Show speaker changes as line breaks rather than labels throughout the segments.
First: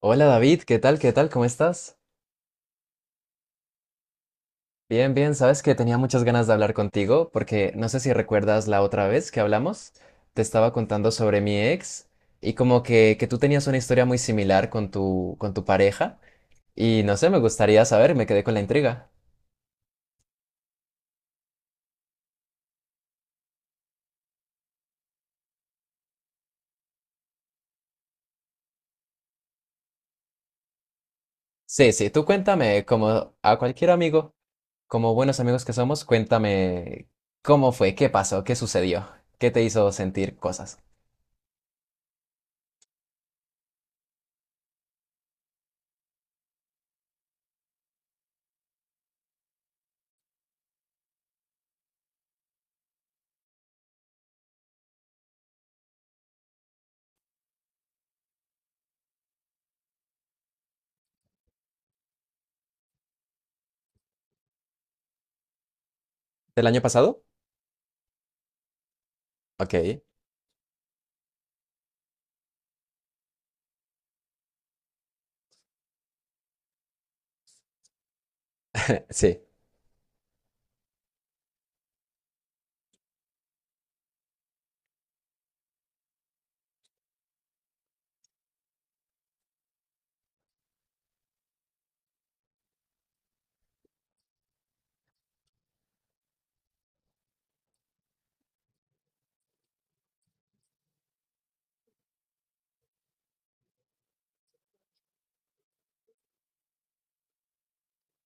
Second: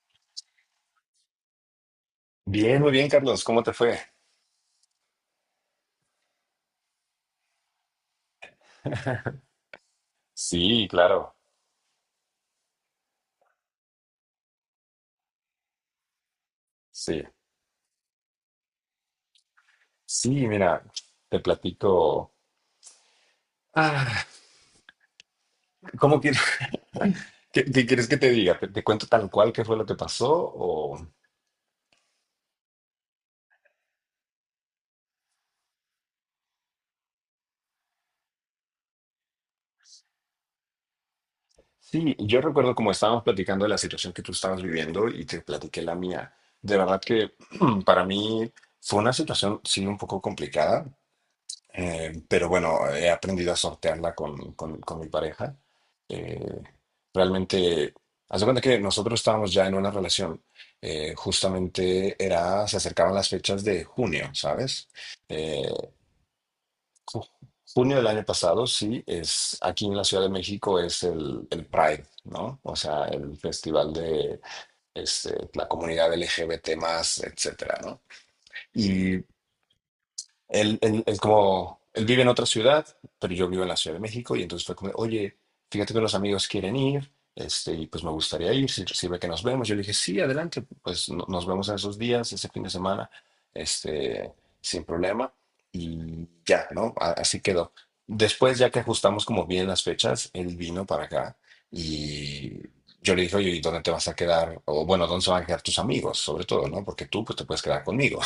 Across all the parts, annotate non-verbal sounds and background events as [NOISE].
Hola David, ¿qué tal? ¿Qué tal? ¿Cómo estás?
Bien, muy bien, Carlos. ¿Cómo te fue?
Bien, bien, sabes que tenía muchas ganas de hablar contigo porque no sé si recuerdas la otra vez que hablamos, te estaba
Sí,
contando
claro.
sobre mi ex y como que tú tenías una historia muy similar con tu pareja y no
Sí.
sé, me gustaría saber, me quedé con la intriga.
Sí, mira, te platico. Ah, ¿cómo quieres? [LAUGHS] ¿Qué quieres que te diga? ¿Te cuento tal cual qué fue lo que pasó? O...
Sí, sí, tú cuéntame, como a cualquier amigo, como buenos amigos que somos, cuéntame cómo fue, qué pasó, qué sucedió, qué te hizo sentir cosas.
Sí, yo recuerdo como estábamos platicando de la situación que tú estabas viviendo y te platiqué la mía. De verdad que [CLEARS THROAT] para mí fue una situación, sí, un poco complicada. Pero bueno, he aprendido a sortearla con, con mi pareja. Eh, Realmente, haz de cuenta que nosotros estábamos ya en una relación. Justamente era, se acercaban las fechas de junio, ¿sabes? Eh,
¿Del año pasado?
ju- Junio del año pasado, sí, es
Ok,
aquí en la Ciudad de México, es el Pride, ¿no? O sea, el festival de la comunidad LGBT, más, etcétera, ¿no? y
sí,
él, él- él como, él vive en otra ciudad, pero yo vivo en la Ciudad de México y entonces fue como, oye, fíjate que los amigos quieren ir, y pues me gustaría ir, si sirve que nos vemos. Yo le dije, sí, adelante, pues nos vemos en esos días, ese fin de semana, este, sin problema. Y ya, ¿no? Así quedó. Después, ya que ajustamos como bien las fechas, él vino para acá y yo le dije, oye, ¿y dónde te vas a quedar? O bueno, ¿dónde se van a quedar tus amigos? Sobre todo, ¿no? Porque tú, pues, te puedes quedar conmigo.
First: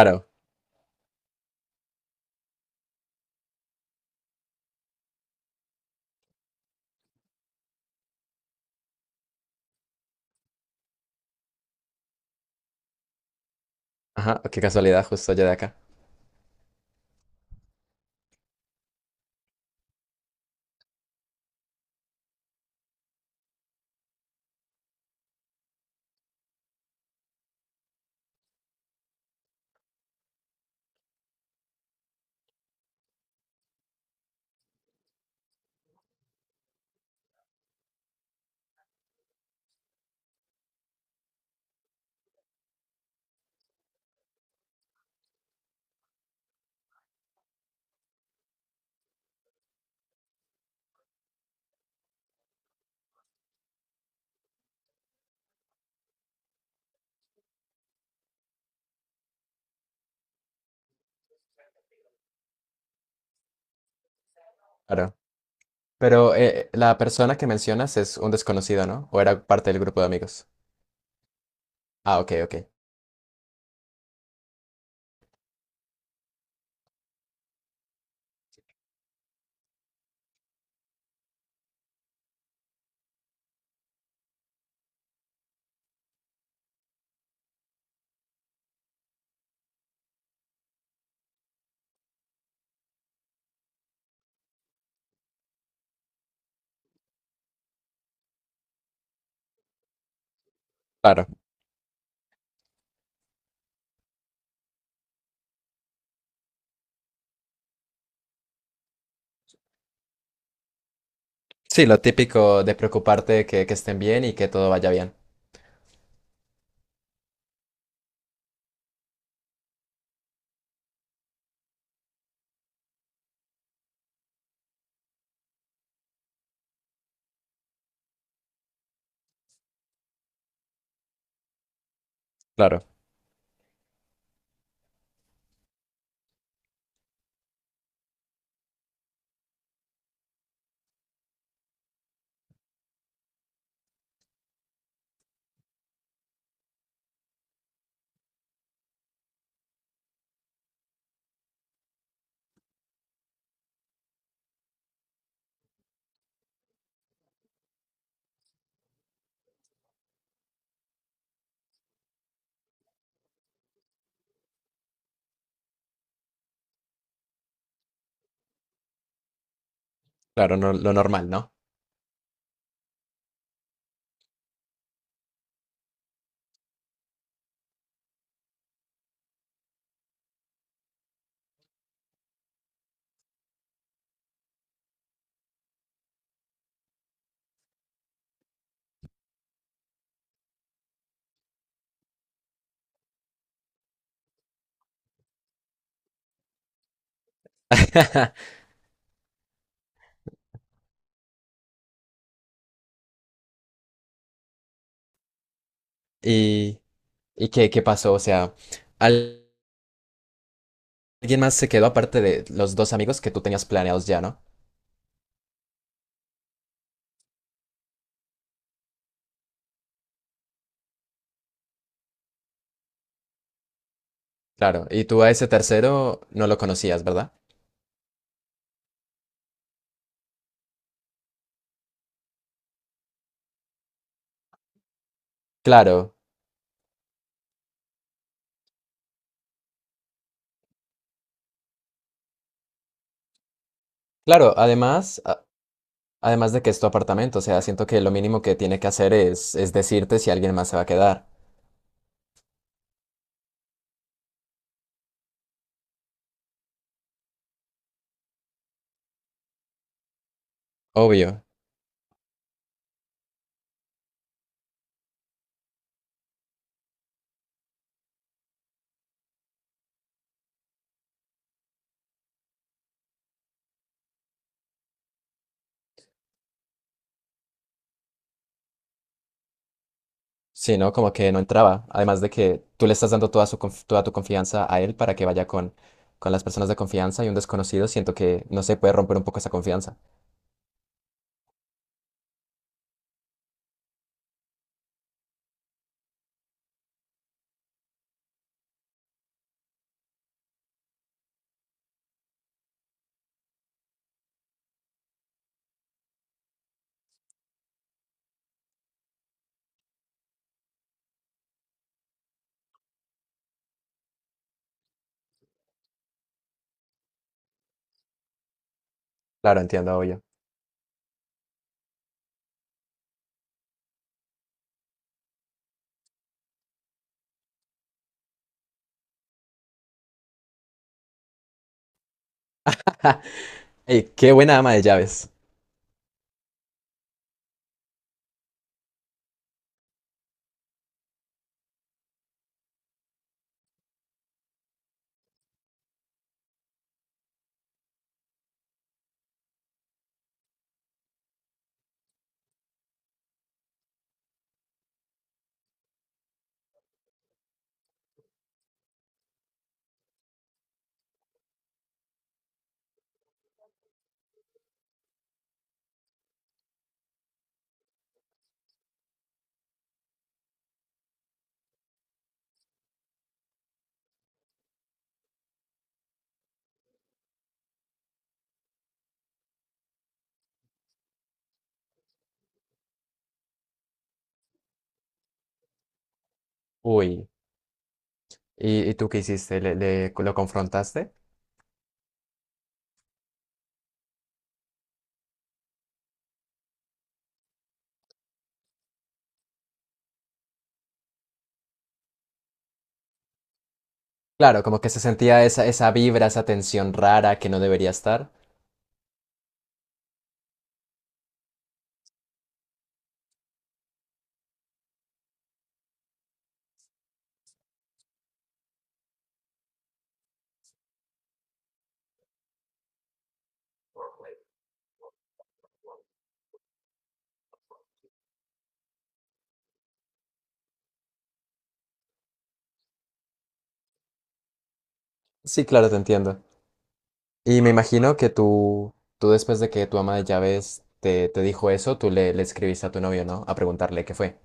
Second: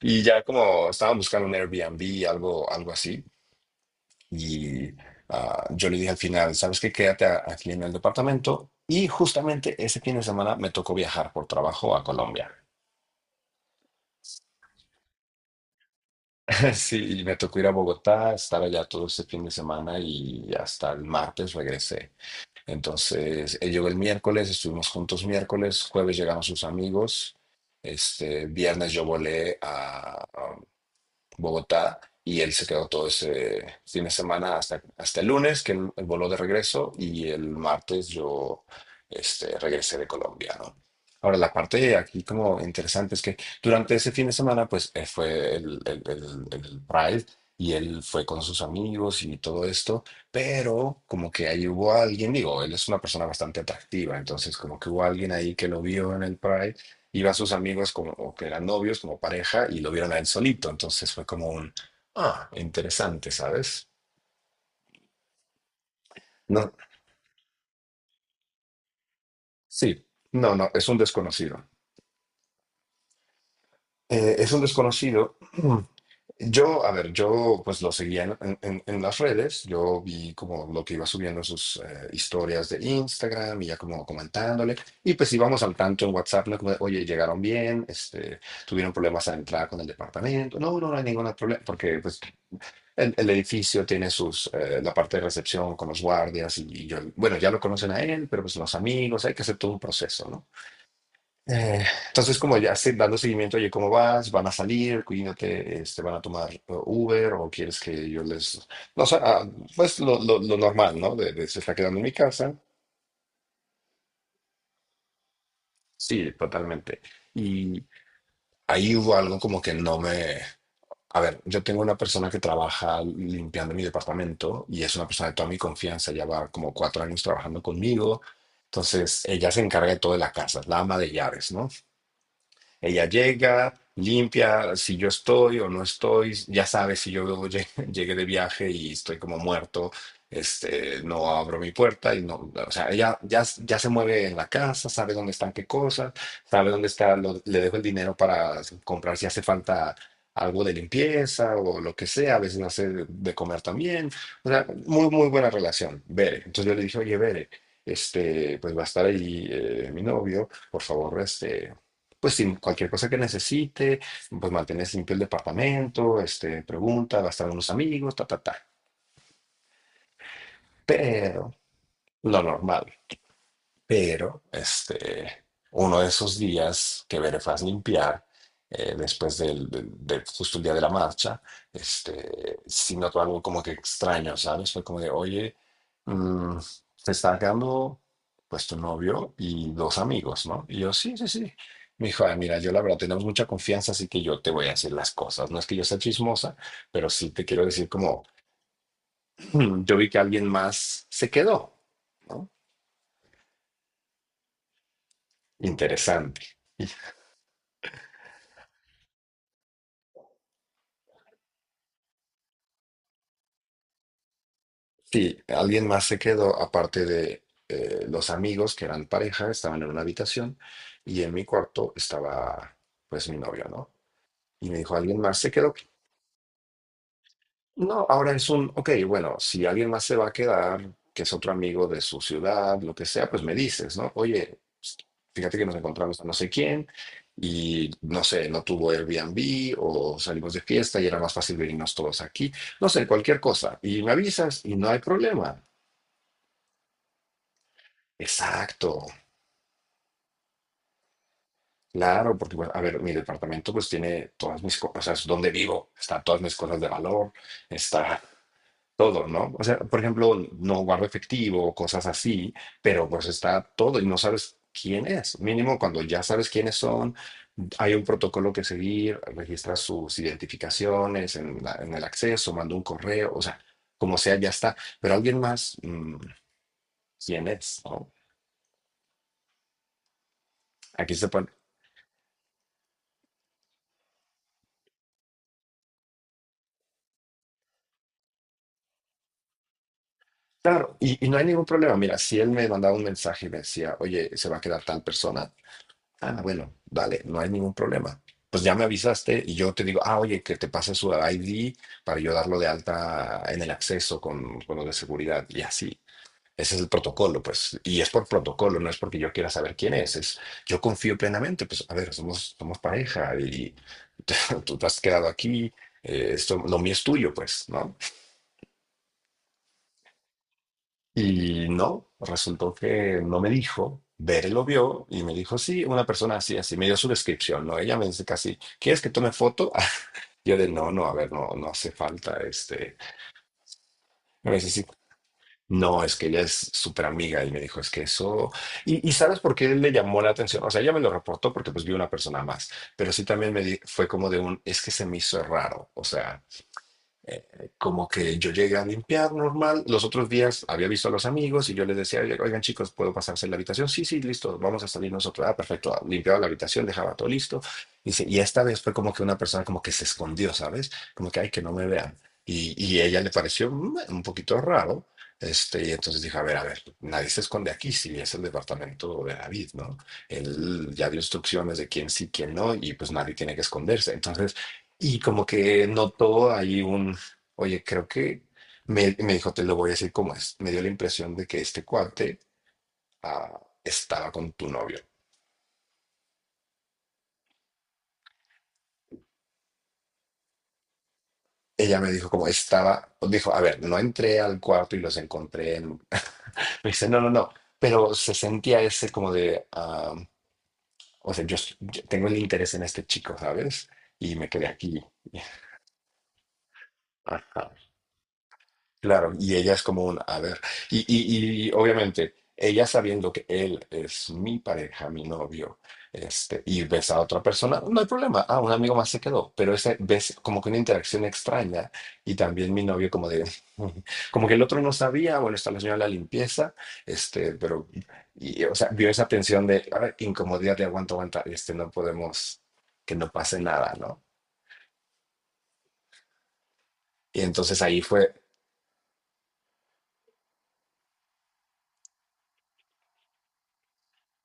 Y ya como estaba buscando un Airbnb, algo, algo así, y yo le dije al final, ¿sabes qué? Quédate aquí en el departamento. Y justamente ese fin de semana me tocó viajar por trabajo a Colombia.
Ajá, qué casualidad, justo allá de acá.
[LAUGHS] Sí, y me tocó ir a Bogotá, estar allá todo ese fin de semana y hasta el martes regresé. Entonces, él llegó el miércoles, estuvimos juntos miércoles, jueves llegaron sus amigos, viernes yo volé a Bogotá, y él se quedó todo ese fin de semana hasta el lunes, que él voló de regreso, y el martes yo regresé de Colombia, ¿no? Ahora, la parte aquí como interesante es que durante ese fin de semana, pues fue el Pride, y él fue con sus amigos y todo esto, pero como que ahí hubo alguien, digo, él es una persona bastante atractiva, entonces como que hubo alguien ahí que lo vio en el Pride. Iba a sus amigos como o que eran novios, como pareja, y lo vieron a él solito. Entonces fue como un, ah, interesante, ¿sabes?
Claro. Pero
No,
la persona que mencionas es un desconocido, ¿no? ¿O era parte del grupo de
sí,
amigos?
no, no, es un desconocido.
Ah, ok, ok.
Es un desconocido. [CLEARS THROAT] Yo, a ver, yo pues lo seguía en las redes, yo vi como lo que iba subiendo en sus historias de Instagram y ya como comentándole, y pues íbamos al tanto en WhatsApp, ¿no? Como de, oye, llegaron bien, tuvieron problemas a entrar con el departamento, no, no, no hay ningún problema, porque pues el edificio tiene la parte de recepción con los guardias, y yo, bueno, ya lo conocen a él, pero pues los amigos, hay que hacer todo un proceso, ¿no?
Claro.
Eh, entonces, como ya dando seguimiento, oye, ¿cómo vas? ¿Van a salir? Cuídate, ¿van a tomar Uber, o quieres que yo les... No, sé, pues lo normal, ¿no? De se está
Sí,
quedando
lo
en mi casa.
típico de preocuparte que estén bien y que todo vaya bien.
Sí, totalmente. Y ahí hubo algo como que no me... A ver, yo tengo una persona que trabaja limpiando mi departamento y es una persona de toda mi confianza, ya va como 4 años trabajando conmigo. Entonces, ella se encarga de todo de la casa, es la ama de llaves, ¿no?
Claro,
Ella llega, limpia, si yo estoy o no estoy, ya sabe. Si yo [LAUGHS] llegué de viaje y estoy como muerto, no abro mi puerta y no, o sea, ella ya, ya se mueve en la casa, sabe dónde están qué cosas, sabe dónde está, le dejo el dinero para comprar si hace falta algo de limpieza o lo que sea, a veces hace de comer también, o sea, muy, muy buena relación, Bere. Entonces yo le dije, oye, Bere, pues va a estar ahí mi novio, por favor, pues sí, cualquier cosa que necesite, pues mantener limpio el departamento, pregunta, va a estar unos amigos, ta, ta, ta.
claro, lo normal, ¿no?
Pero lo normal. Pero uno de esos días que Verefaz limpiar, después justo el día de la marcha, sí notó algo como que extraño, ¿sabes? Fue como de, oye, mm, te está quedando pues tu novio y dos amigos, ¿no? Y yo, sí, sí, sí. Me dijo, "Ah, mira, yo la verdad tenemos mucha confianza, así que yo te voy a decir las cosas. No es que yo sea chismosa, pero sí te quiero decir como,
[LAUGHS]
Yo vi que alguien más se quedó, ¿no? Interesante.
¿Y, y qué, qué pasó? O sea, al- alguien más se quedó aparte de los dos amigos que tú tenías planeados ya, ¿no?
Sí, alguien más se quedó, aparte de los amigos que eran pareja, estaban en una habitación y en mi cuarto estaba pues mi novio, ¿no? Y me
Claro,
dijo,
y
¿alguien
tú a
más
ese
se quedó?
tercero no lo conocías, ¿verdad?
No, ahora es un, ok, bueno, si alguien más se va a quedar, que es otro amigo de su ciudad, lo que sea, pues me dices, ¿no? Oye, pues, fíjate que nos
Claro,
encontramos a no sé quién y no sé, no tuvo Airbnb o salimos de fiesta y era más fácil venirnos todos aquí, no sé, cualquier cosa. Y me
claro,
avisas y no hay
además.
problema.
Además de que es tu apartamento, o sea, siento que lo mínimo que tiene que
Exacto.
hacer es decirte si alguien más se va a quedar.
Claro, porque, bueno, a ver, mi departamento pues tiene todas mis cosas, o sea, es donde vivo, están todas mis cosas de valor, está todo, ¿no? O sea, por ejemplo, no guardo
Obvio.
efectivo, cosas así, pero pues está todo y no sabes quién es. Mínimo, cuando ya sabes quiénes son, hay un protocolo que seguir, registras sus identificaciones en el acceso, manda un correo, o sea, como sea, ya está. Pero alguien más, ¿quién es? ¿no?
Sí, no, como
Aquí se,
que no entraba. Además de que tú le estás dando toda tu confianza a él para que vaya con las personas de confianza y un desconocido, siento que no se puede romper un poco esa confianza.
Claro, y no hay ningún problema. Mira, si él me mandaba un mensaje y me decía, oye, se va a quedar tal persona, ah, bueno, dale, no hay ningún problema. Pues ya me avisaste y yo te digo, ah, oye, que te pase su ID para yo darlo de alta en el acceso con lo de seguridad y así. Ese es el protocolo, pues, y es por protocolo, no es porque yo quiera saber quién es, yo confío plenamente, pues, a ver, somos, somos pareja y [LAUGHS] tú te has quedado aquí, esto, lo mío es tuyo, pues, ¿no?
Claro, entiendo, obvio.
Y no, resultó que no me dijo. Bere lo vio y me dijo, sí, una persona así, así. Me dio su descripción, ¿no? Ella me dice casi, ¿quieres que tome foto? [LAUGHS] Yo de, no, no, a ver, no, no hace falta.
Ey, qué
Me
buena
dice,
ama de
sí.
llaves.
No, es que ella es súper amiga y me dijo, es que eso... Y ¿sabes por qué le llamó la atención? O sea, ella me lo reportó porque pues vi una persona más, pero sí también fue como de un, es que se me hizo raro, o sea... Como que yo llegué a limpiar normal. Los otros días había visto a los amigos y yo les decía, oigan chicos, ¿puedo pasarse la habitación? Sí, sí, listo, vamos a salir nosotros. Ah, perfecto, ah, limpiaba la habitación, dejaba todo listo. Dice, y esta vez fue como que una persona como que se escondió, ¿sabes? Como que, ay, que no me vean. Y ella le pareció un poquito raro. Y entonces dije, a ver, nadie se esconde aquí, si es el departamento de David, ¿no? Él ya dio instrucciones de quién sí, quién no, y pues nadie tiene que esconderse. Entonces, y como que notó ahí un... Oye, creo que me dijo, te lo voy a decir como es. Me dio la impresión de que este cuate estaba con tu novio.
Uy. Y tú qué hiciste? ¿Le, lo confrontaste?
Ella me dijo como estaba, dijo, a ver, no entré al cuarto y los encontré en... [LAUGHS] Me dice, no, no, no, pero se sentía ese como de, ah, o sea, yo tengo el interés en este chico, ¿sabes? Y me
Claro,
quedé
como que se
aquí.
sentía
[LAUGHS]
esa, esa vibra, esa tensión rara que no
Ajá.
debería estar.
Claro, y ella es como un, a ver, y obviamente ella, sabiendo que él es mi pareja, mi novio, y ves a otra persona, no hay problema, ah, un amigo más se quedó, pero ese ves como que una interacción extraña y también mi novio como de, [LAUGHS] como que el otro no sabía, bueno, está la señora de la limpieza, pero, y, o sea, vio esa tensión de, a ver, incomodidad de aguanta, aguanta, no podemos, que no pase nada, ¿no?
Sí, claro, te entiendo.
Y
Y me
entonces ahí
imagino que
fue...
tú después de que tu ama de llaves te dijo eso, tú le, le escribiste a tu novio, ¿no? A preguntarle qué fue.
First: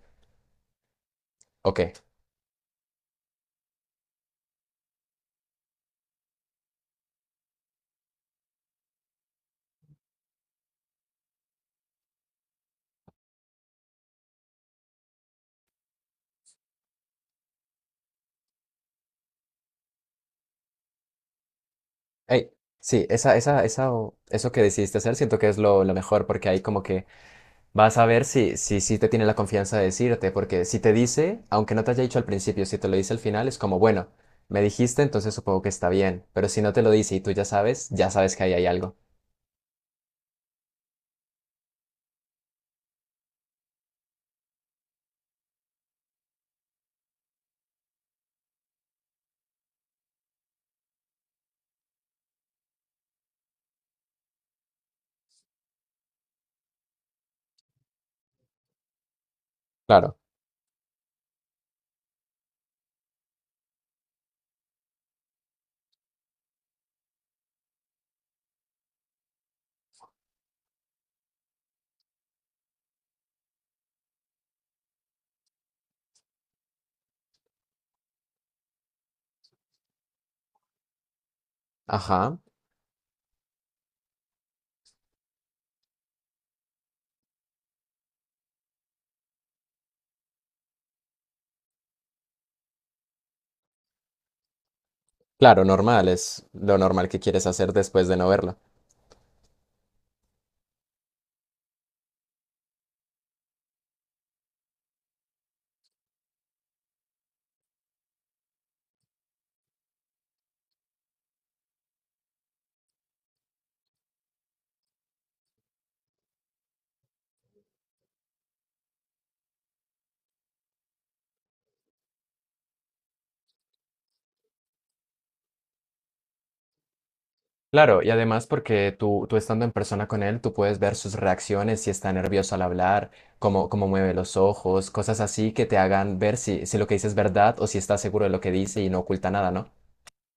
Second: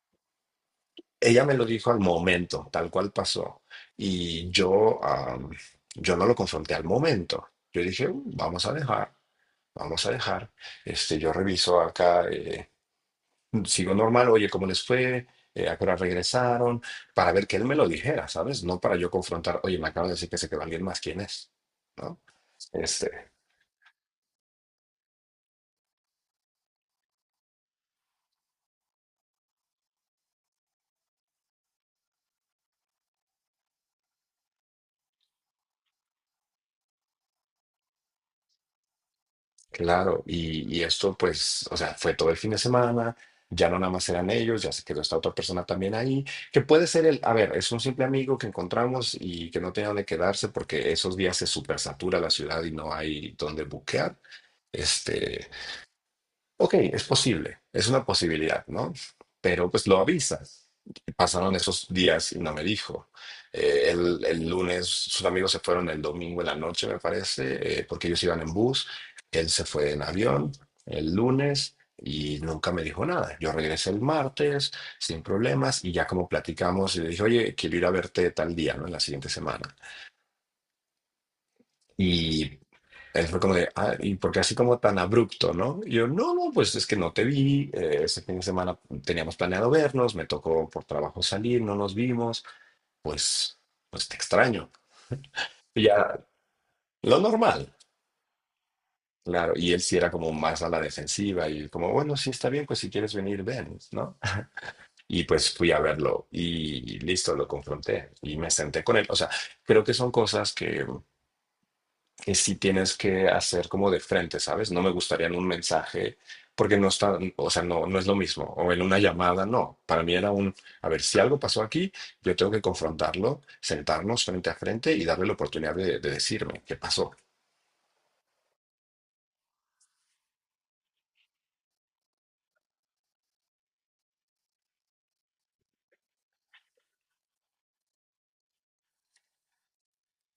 Ella me lo
¿O
dijo
Hey?
al momento, tal cual pasó. Y yo, yo no lo confronté al momento. Yo dije, "Mm, vamos a dejar, vamos a dejar. Este, yo reviso acá, sigo normal, oye, ¿cómo les fue? ¿A qué hora regresaron? Para ver que él me lo dijera, ¿sabes? No para yo confrontar, oye, me acaban de decir que se quedó alguien más, ¿quién es? ¿No?
Sí,
Este.
esa, eso que decidiste hacer siento que es lo mejor porque ahí como que vas a ver si, si, si te tiene la confianza de decirte, porque si te dice, aunque no te haya dicho al principio, si te lo dice al final, es como, bueno, me dijiste, entonces supongo que está bien, pero si no te lo dice y tú ya sabes que ahí hay algo.
Claro, y esto pues, o sea, fue todo el fin de semana, ya no nada más eran ellos, ya se quedó esta otra persona también ahí, que puede ser el, a ver, es un simple amigo que encontramos y que no tenía dónde quedarse porque esos días se supersatura la ciudad y no hay dónde buquear. Este, ok, es posible, es una posibilidad, ¿no? Pero pues lo
Claro.
avisas. Pasaron esos días y no me dijo. El lunes sus amigos se fueron el domingo en la noche, me parece, porque ellos iban en bus. Él se fue en avión el lunes y nunca me dijo nada. Yo regresé el martes sin problemas y ya como platicamos, y le dije, oye, quiero ir a verte tal día, ¿no? En la siguiente semana.
Ajá.
Y él fue como de, ah, ¿y porque así como tan abrupto, no? Y yo, no, no, pues es que no te vi, ese fin de semana teníamos planeado vernos, me tocó por trabajo salir, no nos vimos, pues, pues te extraño.
Claro,
Y
normal,
ya,
es lo normal
lo
que quieres hacer
normal,
después de no verlo.
claro. Y él sí era como más a la defensiva y como, bueno, sí está bien, pues si quieres venir, ven, ¿no? Y pues fui a verlo y listo, lo confronté y me senté con él. O sea, creo que son cosas que sí tienes que hacer como de frente, ¿sabes? No me gustaría en un mensaje, porque no está, o sea, no, no es lo mismo. O en una llamada, no. Para mí era un, a ver, si algo pasó aquí, yo tengo que confrontarlo, sentarnos frente a frente y darle la oportunidad de decirme qué pasó.
Claro, y además porque tú estando en persona con él, tú puedes ver sus reacciones, si está nervioso al hablar, cómo, cómo mueve los ojos, cosas así que te hagan ver si, si lo que dice es verdad o si está seguro de lo que dice y no oculta nada, ¿no?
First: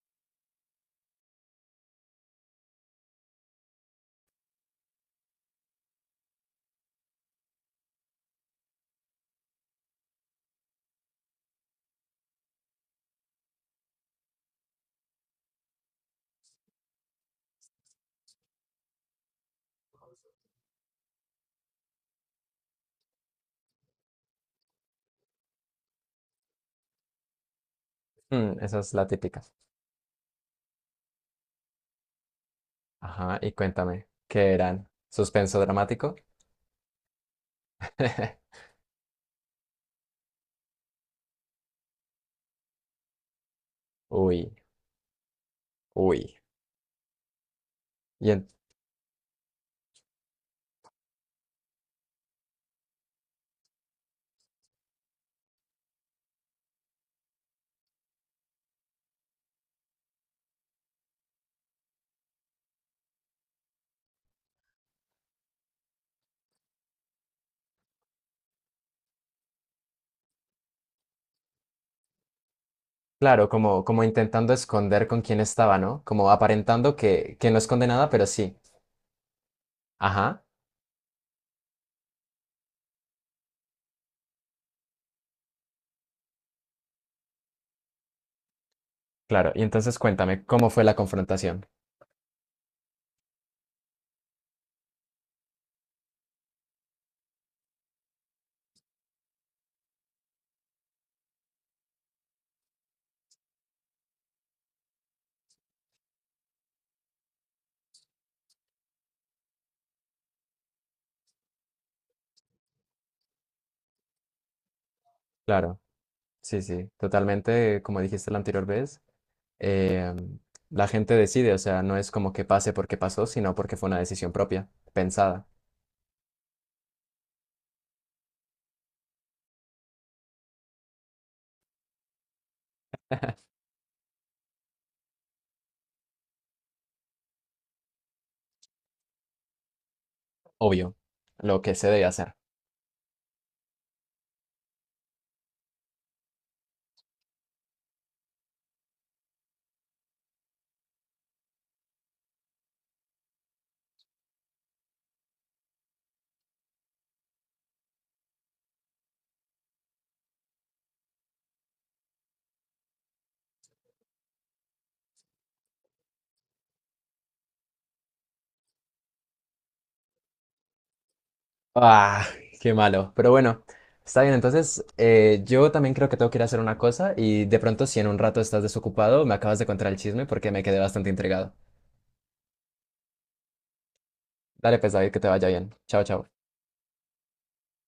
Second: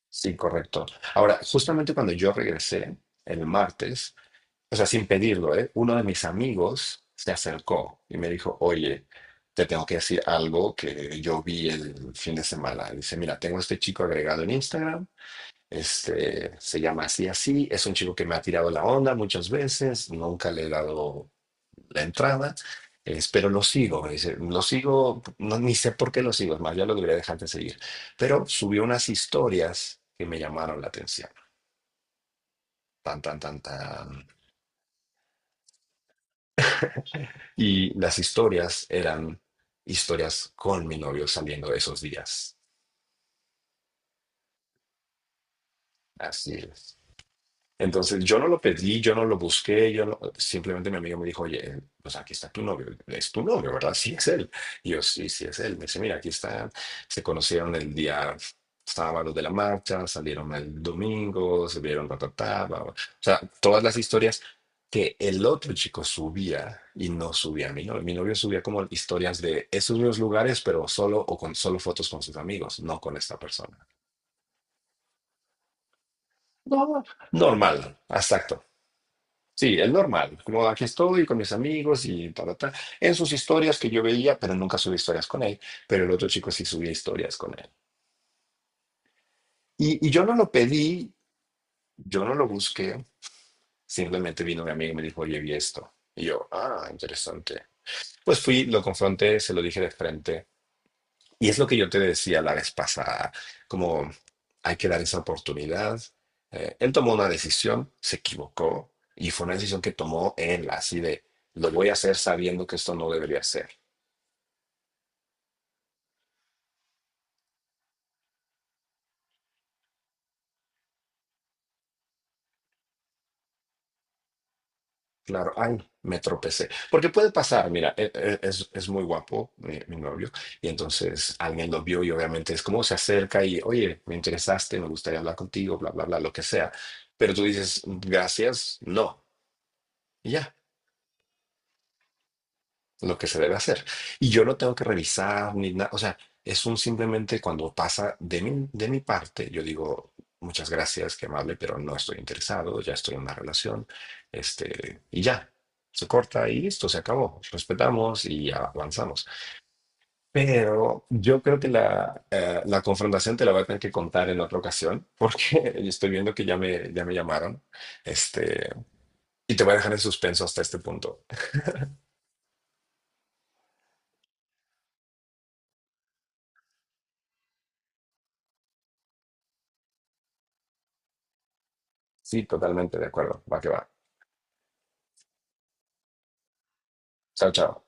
Sí, correcto. Ahora, justamente cuando yo regresé el martes, o sea, sin pedirlo, ¿eh? Uno de mis amigos se acercó y me dijo, oye, te tengo que decir algo que yo vi el fin de semana. Dice, mira, tengo a este chico agregado en Instagram. Este, se llama así, así. Es un chico que me ha tirado la onda muchas veces, nunca le he dado la entrada, pero lo sigo. Me dice, lo sigo, no, ni sé por qué lo sigo, es más, ya lo debería dejar de seguir. Pero
Mm, esa
subió
es la
unas
típica.
historias que me llamaron la atención. Tan, tan,
Ajá, y
tan,
cuéntame,
tan.
¿qué eran? ¿Suspenso dramático?
Y las
[LAUGHS]
historias eran historias con mi novio saliendo de esos días.
Uy, uy.
Así es. Entonces
Y
yo
en-
no lo pedí, yo no lo busqué, yo no- simplemente mi amigo me dijo, oye, pues aquí está tu novio, es tu novio, ¿verdad? Sí, es él. Y yo, sí, sí, es él. Me dice, mira, aquí está, se conocieron el día sábado de la marcha, salieron el domingo, se vieron, ta, ta, ta, bla, bla". O sea, todas las historias que el otro chico subía y no subía a mi novio. Mi novio subía como historias de esos mismos lugares, pero solo o con solo fotos con sus amigos, no con esta
claro, como,
persona.
como intentando esconder con quién estaba, ¿no? Como
No,
aparentando que no
normal,
esconde nada, pero sí.
exacto. Sí, el normal,
Ajá,
como aquí estoy con mis amigos y tal, tal, en sus historias que yo veía, pero nunca subí historias con él, pero el otro chico sí subía historias con él.
claro. Y entonces
Y yo no
cuéntame,
lo
¿cómo fue la
pedí,
confrontación?
yo no lo busqué, simplemente vino mi amigo y me dijo, oye, vi esto. Y yo, ah, interesante. Pues fui, lo confronté, se lo dije de frente. Y es lo que yo te decía la vez pasada, como hay que dar esa oportunidad. Él tomó una decisión, se equivocó, y fue una decisión que tomó él, así de, lo voy a hacer sabiendo que esto no debería ser.
Claro, sí, sí, totalmente, como dijiste la anterior vez, eh, la gente decide, o sea, no es como que pase porque pasó, sino porque fue una decisión propia, pensada,
Claro, ay, me tropecé. Porque puede pasar, mira, es muy guapo mi novio, y entonces alguien lo vio y obviamente es como se acerca y, oye, me interesaste, me gustaría hablar contigo, bla, bla, bla, lo que sea. Pero tú dices, gracias, no, y ya.
obvio, lo que se debe hacer.
Lo que se debe hacer. Y yo no tengo que revisar ni nada, o sea, es un simplemente cuando pasa de de mi parte, yo digo, muchas gracias, qué amable, pero no estoy interesado, ya estoy en una relación, este, y ya, se corta y listo, se acabó, respetamos y avanzamos. Pero yo creo que la, la confrontación te la voy a tener que contar en otra ocasión, porque [LAUGHS] estoy viendo que ya me llamaron, este, y te voy a dejar en suspenso hasta este punto.
Ah, qué malo. Pero bueno, está bien. Entonces, yo también creo que tengo que ir a hacer una cosa y de pronto, si en un rato estás desocupado, me acabas de contar el chisme porque me quedé bastante intrigado.
Sí, totalmente de acuerdo, va que va.
Dale, pues, David, que te vaya bien. Chao, chao.
Chao, chao.